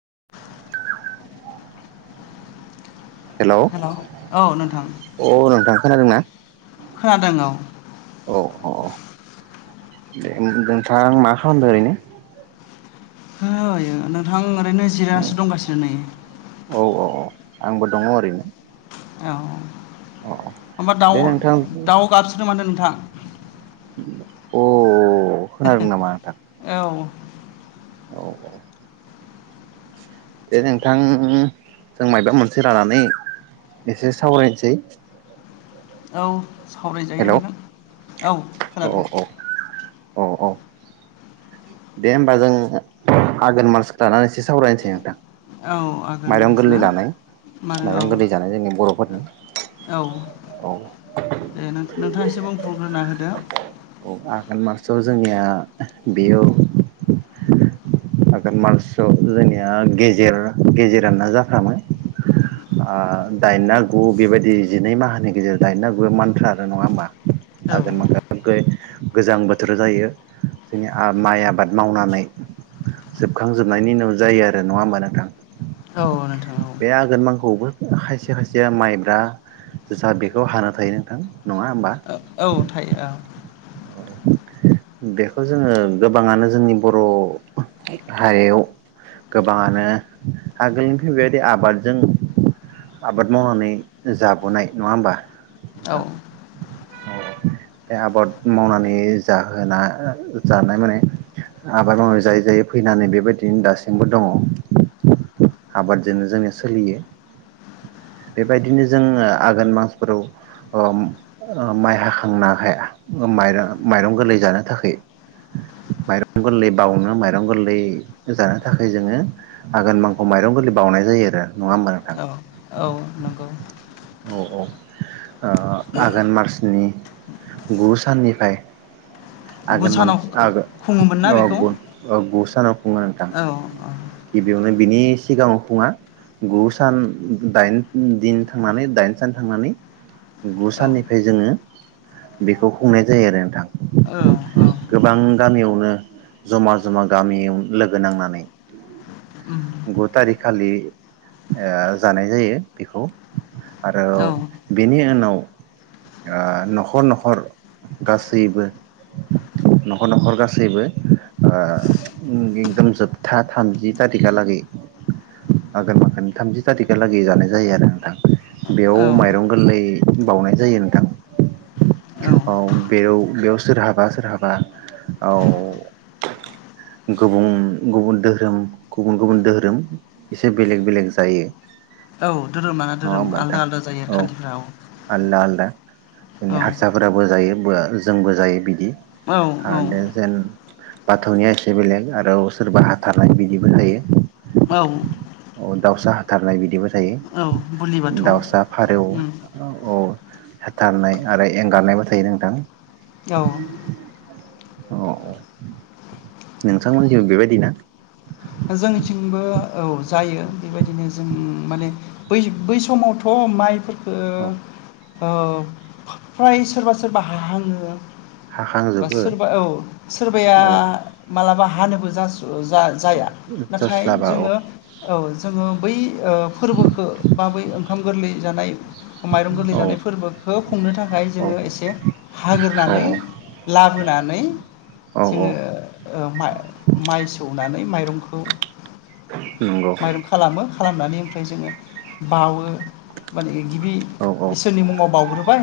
[inaudible] Hello hello नोंथां औ नोंथां खोनादोंना? खोनादों औ औ औ दे नोंथां मा खालामदों ओरैनो? होयो नोंथां ओरैनो जिरायनासो दंगासिनो नै औ औ औ आंबो दङ ओरैनो औ औ औ ओमफा दाव दे नोंथां दाउ गाबसोदों माथो नों थां अ औ खोनादों नामा नोंथां? औ औ औ दे नोंथां जों मायबा मोनसे लानानै एसे सावरायनोसै। औ सावरायजायो हेलौ नोंथां औ औ खोनादों। औ औ औ दे होमबा जों आघोन मानास लानानै एसे सावरायनोसै नोंथां। औ आघोन माइरं मास ना गोरलै जानाय मानो माइरं औ गोरलै जानाय जोंनि बर'फोरनि औ। नोंथां एसे बुं। [unintelligible] आगोन मासआव जोंनिया बेयाव। आघोन मार्चआव जोंनिया गेजेर गेजेरानो जाफ्रामोन ओ दाइना गु बेबायदि जिनै माहानि गेजेराव दाइना गुआ मानथ्रा आरो नङा होमबा। औ आघोन [unintelligible] गोजां बोथोर जायो जोंनि आ माइ आबाद मावनानै। जोबखांजोबनायनि उनाव जायो आरो नङा होमबा नोंथां नोंथां बे औ आघोन मांखौआवबो खायसे खायसेया माइब्रा जुसा बेखौ हानो थायो नोंथां नङा होमबा। औ थायो ओ बेखौ जोङो गोबाङानो जोंनि बर' हारियाव गोबाङानो आगोलनिफ्राय बेबायदि आबादजों आबाद मावनानै जाबोनाय नङा होमबा? नोंथां औ। [unintelligible] बे आबाद मावनानै। बे जाहोना जानाय माने आबाद मावनाय जायै जायै फैनानै बेबायदिनो दासिमबो दङ, आबादजोंनो जोंनि सोलियो बेबायदिनो जो आघोन मासफोराव अ माइ हाखांनो हाया माइ माइरं गोरलै जानो थाखाय माइरं गोरलै बावनो माइरं गोरलै जानो थाखाय जोङो आघोन मांखौ माइरं गोरलै बावनाय जायो आरो। नङा होमबा नोंथां। औ औ नंगौ औ औ ओ आघोन मार्चनि गु साननिफ्राय। गुसानाव खुङोमोन ना बेखौ आगोन [unintelligible] [unintelligible] औ ओ गिबियावनो बिनि सिगाङाव खुङा गु सान दाइन दिन थांनानै दाइन सान थांनानै गु औ साननिफ्राय जोङो बेखौ खुंनाय जायो आरो नोंथां औ गोबां गामियावनो जमा जमा गामियाव लोगो नांनानै। गु थारिख खालि ओ जानाय जायो बेखौ। आरो औ बेनि उनाव। ओ नखर नखर गासैबो नखर नखर गासैबो ओ एकदम जोब था थामजि थारिखालागै आगोन माखोन थामजि थारिख हालागै जानाय जायो आरो नोंथां बेयाव औ माइरं गोरलै बाउनाय जायो नोंथां औ बेयाव बेयाव सोरहाबा सोरहाबा औ गुबुं। गुबुन दोरोम गुबुन गुबुन दोहोरोम एसे बेलेग बेलेग जायो। औ धोरोम लाना नङा धोरोम होमबा नोंथां आलदा आलदा जायो औ खान्थिफ्राव। आलदा आलदा जोंनि हारसाफोराबो जायो। [unintelligible] जोंबो जायो बिदि। औ औ। आरो जेन बाथौनिया एसे बेलेग आरो। सोरबा हाथारनाय बिदिबो थायो। औ। अ दाउसा हाथारनाय बिदिबो थायो। औ बुलि बाथौ दावसा फारेव। उम औ औ हाथारनाय आरो एंगारनायबो थायो नोंथां। औ। अ। नोंथांमोननि जोंबो बेबायदि ना? जोंनिथिंबो औ जायो बेबायदिनो जों माने बै बै समावथ' माइफोर ओ। औ ओ फ्राय सोरबा सोरबा हा हाङो बा हाखांजोबो सोरबा औ सोरबाया औ मालाबा हानोबो जास जा जाया नाथाय जास्लाबा औ जोङो औ जों। ओ बै ओ फोरबोखौ बा बै ओंखाम गोरलै जानाय माइरं गोरलै औ जानाय फोरबोखौ खुंनो थाखाय औ जोङो एसे हाग्रोनानै औ लाबोनानै औ औ जोङो माइ सौनानै माइ [inaudible] औ। नंगौ। खालामनानै ओमफ्राय जोङो बावो माने गिबि औ औ इसोरनि मुङाव बावग्रोबाय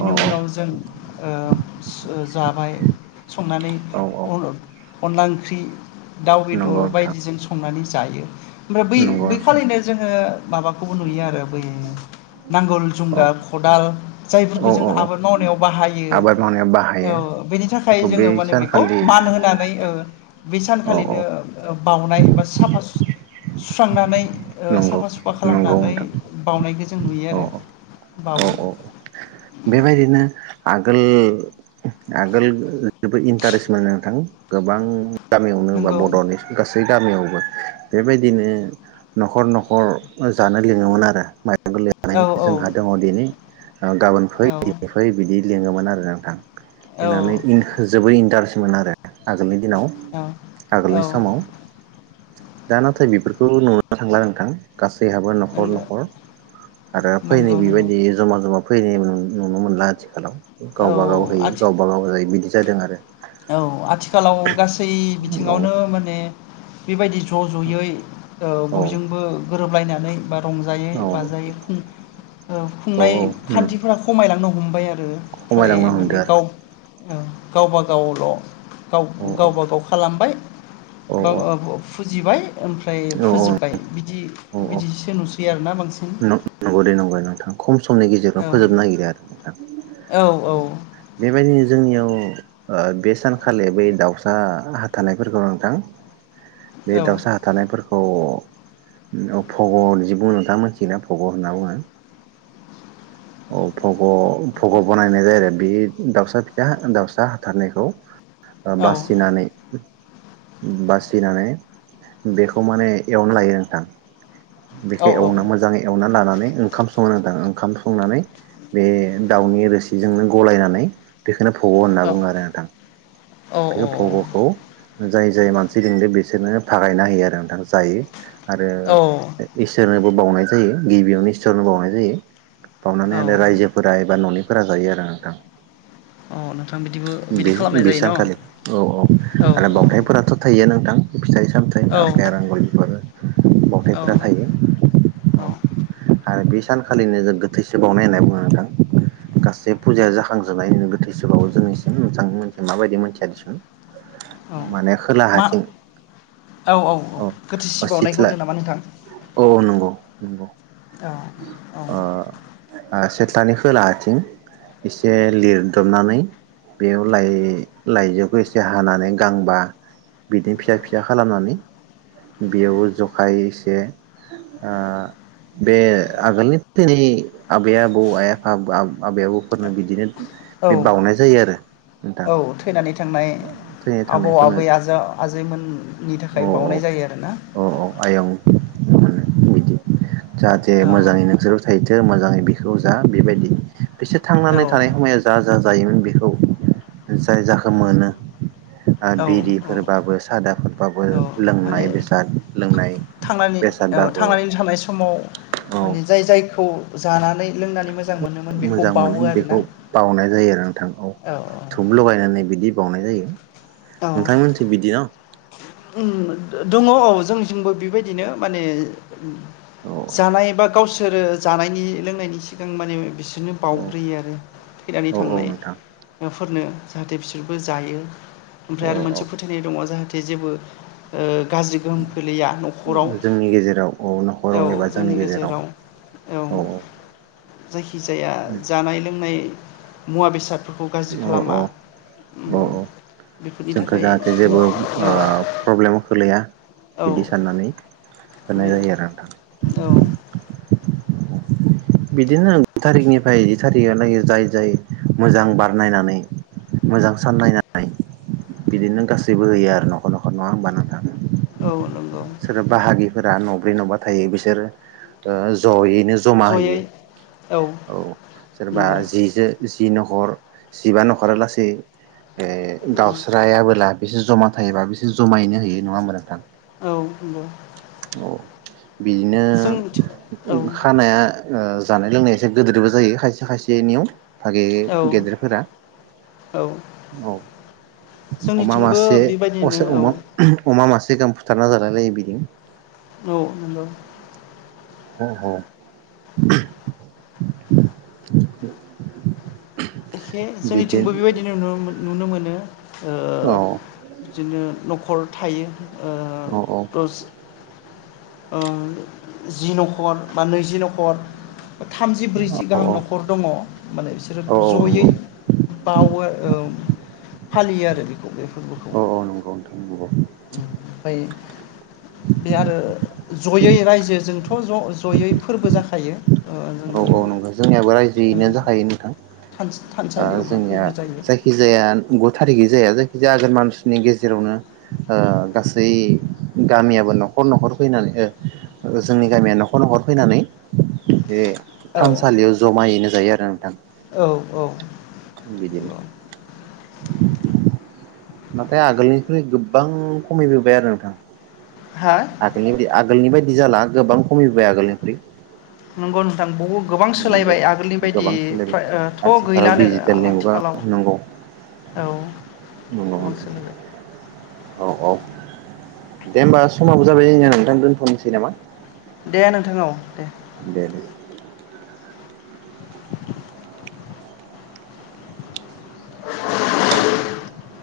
औ औ उनाव जों ओ जाबाय संनानै औ औ अनदला ओंख्रि दाउ द नंगौ नोंथां बायदिजों संनानै जायो ओमफ्राय बै नंगौ नोंथां बैखालिनो जोङो माबाखौबो नुयो आरो बै नांगोल औ जुंगा खदाल जायफोरखौ औ जों औ औ आबाद मावनायाव बाहायो आबाद मावनायाव बाहायो औ बेनि थाखाय बेखौ बे जोङो माने बेखौ सानखालि मान होनानै बै औ औ सानखालिनो बाउनाय एबा साफा सुस्रांनानै आ नंगौ साफा सुफा नंगौ खालामनानै नोंथां बावनायखौ जों नुयो औ आरो बावो औ औ बेबायदिनो आगोल आगोल जोबोद इन्टारेस्ट मोननो नोंथां गोबां गामियावनो बा नंगौ बड'नि गासै गामियाव बेबायदिनो न'खर न'खर जानो लिङोमोन आरो माइ गोरलै जानाय औ जोंहा दङ दिनै गाबोन फै औ फै बिदि लिङोमोन आरो नोंथां। औ लिंनानै आं जोबोर इन्टार मोन आरो आगोलनि दिनाव औ औ आगोलनि समाव दा नाथाय बेफोरखौ नु नो थांला नोंथां गासैहाबो न'खर नोंगो न'खर आरो फैनि नंगौ नंगौ बिबायदि जमा जमा फैनाय नुन-नुनो मोनला आथिखालाव औ गावबा गाव होयो आथि गावबा गाव जाय बिदि जादों आरो औ आथि खालाव गासै औ बिथिङावनो माने बेबायदि ज' ज'यै ओ औ बयजोंबो गोरोबलायनानै बा रंजायै औ बाजायै खुं ओ औ खुंनाय खान्थिफोरा खमायलांनो हम हमबाइ आ रो फ्राय खमायलांनो हमदो माने गाव आरो औ गावबा गावल' औ गाव-गावबा गाव खालामबाय औ बा-अ-अ-फुद जिबाय ओमफ्राय औ फोजोब्बाय बिदि बिदिसो नुस सै आरो नं-नंगौ दे नंगौ दे नोंथां खम समनि गेजेरजों औ फोजोबनो नागिरो आरो नोंथां औ औ बेबायदिनो जोंनियाव ओ बे सानखालि बे दाउसा हाथार नायफोरखौ नोंथां बे औ दाउसा हाथारनायफोरखौ अफबर जिब' नोंथां मोनथि थियोना फग' होनना बुङो। औ फग' पग' बनायनाय जायो आरो बे दाउसा फिसा-फिसा दावसा हाथारनायखौ औ बासिनानै बासिनानै बेखौ माने एवना लायो नोंथां। औ बेखौ एवना मोजाङै एवनानै लानानै ओंखाम सङो नोंथां ओं खाम संनानै बे दाउनि रोसिजोंनो गलायनानै बे खोनो भग' होनना बुङो आरो नोंथां। बेखौ भग'खौ जाय जाय मानसि लिंदो बिसोरनो फागायना होयो आरो नोंथां जायो। आरो औ इसोरनो बो बावनाय जायो गिबियावनो इसरनो बावनाय जायो। बावनानै औ आरो रायजोफोरा एबा न'नि फोरा जायो आरो नोंथां। औ नोंथां बिदिबो बिदि बे खालामनाय बे जायो न सानखालि औ औ औ आरो औ बावथायफोराथ' थायो नोंथां। फिथाइ सामथाइ औ आफेर आंगुरफोर औ फावथायफोरा थायो। औ आरो बे सानखालिनो जोबगोन थैसो बावनाय होनो बुङो नोंथां। गासै फुजाया जाखांजोबनायनि उनाव गोथैसोबावो जोंनिसिम नोंथांनि मोनसे माबायदि मोनथिया दिसुन औ माने खोला मा हाथिं। औ औ औ औ गोथैसि बावनायखौ सिथ्ला होनदों नामा नोंथां औ नंगौ नंगौ। आ औ। थ्लानि खोला आथिं एसे लिरदबनानै बेयाव लाइ लाइजौखौ एसे हानानै गांबा बिदिनो फिसा फिसा खालामनानै बेयाव जखाय एसे आ बे आगोलनि थैनाइ आबै आबौ, आइ आफा बा आबै आबौफोरनो बिदिनो औ बे बाउनाय जायो आरो नोंथां औ थैनानै थांनाय थैनो आबौ, थांनायफोरनो आबै आजा आजैमोन नि औ थाखाय बावनाय जायो आरोना? औ औ आयं बिदि जाहाथे औ मोजाङैनो सुख थाहैथों सोर मोजाङै बेखौ जा बेबायदि बिसोर औ थांनानै थानाय समायाव जा जा जायोमोन बेखौ जाय जाखो मोनो आ औ औ बिरिफोरबाबो सादाफोर औ माने थांनानै औ बेसादबाबो थांनानै थानाय समाव औ माने जाय जायखौ जानानै लोंनानै मोजां मोनोमोन बेखौ मोजां मोनो बावो आरोना बेखौ बावनाय जायो आरो नोंथां औ। धुप लगायनानै बिदि बावनाय जायो। नोंथां मोनथिं बिदि न'? ओम दङ औ जोंनिजोंबो बेबायदिनो माने औ जानाय बा गावसोरो जानायनि लोंनायनि सिगां माने बिसोर बिदिनो औ बाउग्रोयो आरो थैनानै औ औ नोंथां थांनायफोरनो जाहाथे बिसोरबो जायो। ओमफ्राय औ आरो औ मोनसे फोथायनाय दङ जाहाथे जेबो ओं गाज्रि गोहोम ख्लैया न'खराव जोंनि गेजेराव औ औ न'खराव एबा जोंनि गेजेराव औ। जायखिजाया जानाय लोंनाय मुवा बेसाद। फोरखौ गाज्रि औ खालामा औ औ ओम। औ बेफोरनि जोंखौ थाखाय। जाहाथे जेबो ओ -प्रब्लेमाव खोलैया। औ बिदि साननानै होनाय बे जायो आरो औ नोंथां। बिदिनो ओं थारिखनिफ्राय थारिखालागै जाय जाय मोजां बार नायनानै मोजां सान नायनानै। बिदिनो गासैबो होयो आरो न'खर न'खर नङा होमबा नों। औ नंगौ सोर बाहागिफोरा न' जेनबा थायो बिसोरो ओ-ज'यै। ज'मा जयै होयो औ सोरबा नंगौ जि जो जि न'खर जिबा न'खरा लासै ए दाउसा बोला बिसोर जमा थायोबा बिसोर जमायैनो होयो नङा होमबा नोंथां? औ नंगौ। औ बिदिनो जोंनिथिं औ खानाया। ओ-जानाय लोंनाया एसे गोदोरबो जायो खायसे खायसेनियाव। फागि औ गेदेरफोरा औ औ। अमा जोंनिथिंबो मासे बेबायदिनो असे औ उमख [unintelligible] अमा मासे गाहाम फुथारना जालायलायो बिदि। औ नंगौ। हो हो [inaudible] एखे जोंनिथिंबो बेबायदिनो नुनो नुनो मोनो। औ ओ- बिदिनो नखर। नखर थायो। ओ औ दस ओ-जि न'खर बा नैजि न'खर। थामजि ब्रैजि औ औ गाहाम न'खर दङ माने बिसोरो औ जयै नंगौ बावो फालियो आरो [unintelligible] फोरबोखौ औ औ नंगौ नोंथां नंगौ ओमफ्राय बे आरो जयै रायजो जोंथ' ज' ज' ज'यै फोरबो जाखायो ओ औ जोंनि औ नंगौ जोंनियाबो ओ रायजोयैनो जाखायो नोंथां थानसालियावहा जोंनिया फोरबो जायो जायखिजाया गु थारिखै जाया जायखि जागोन मानसिनि गेजेरावनो गासै गामियाबो न'खर न'खर फैनानै जोंनि गामिया न'खर न'खर फैनानै बे थानसालियाव जमायैनो जायो आरो नोंथां औ औ औ बिदिनो नाथाय आगोलनिख्रुइ गोबां खमायबोबाय आरो नोंथां हा आगोलनि बादि आगोलनि बाय नि जाला गोबां खमायबाय आगोलनिफ्राय नंगौ नोंथां बहुद गोबां सोलायबाय आगोलनि बायदि गोबां सोलायबाय फथ' आथिखालाव गैलानो आ डिजिटेलनि मुगा आथिखालाव नंगौ नंगौ नोंथां औ औ औ [unintelligible] दे होमबा समाबो जाबाय जोंया नोंथां दोनथ'नोसै नामा? दे नोंथां औव दे दे दे [inaudible]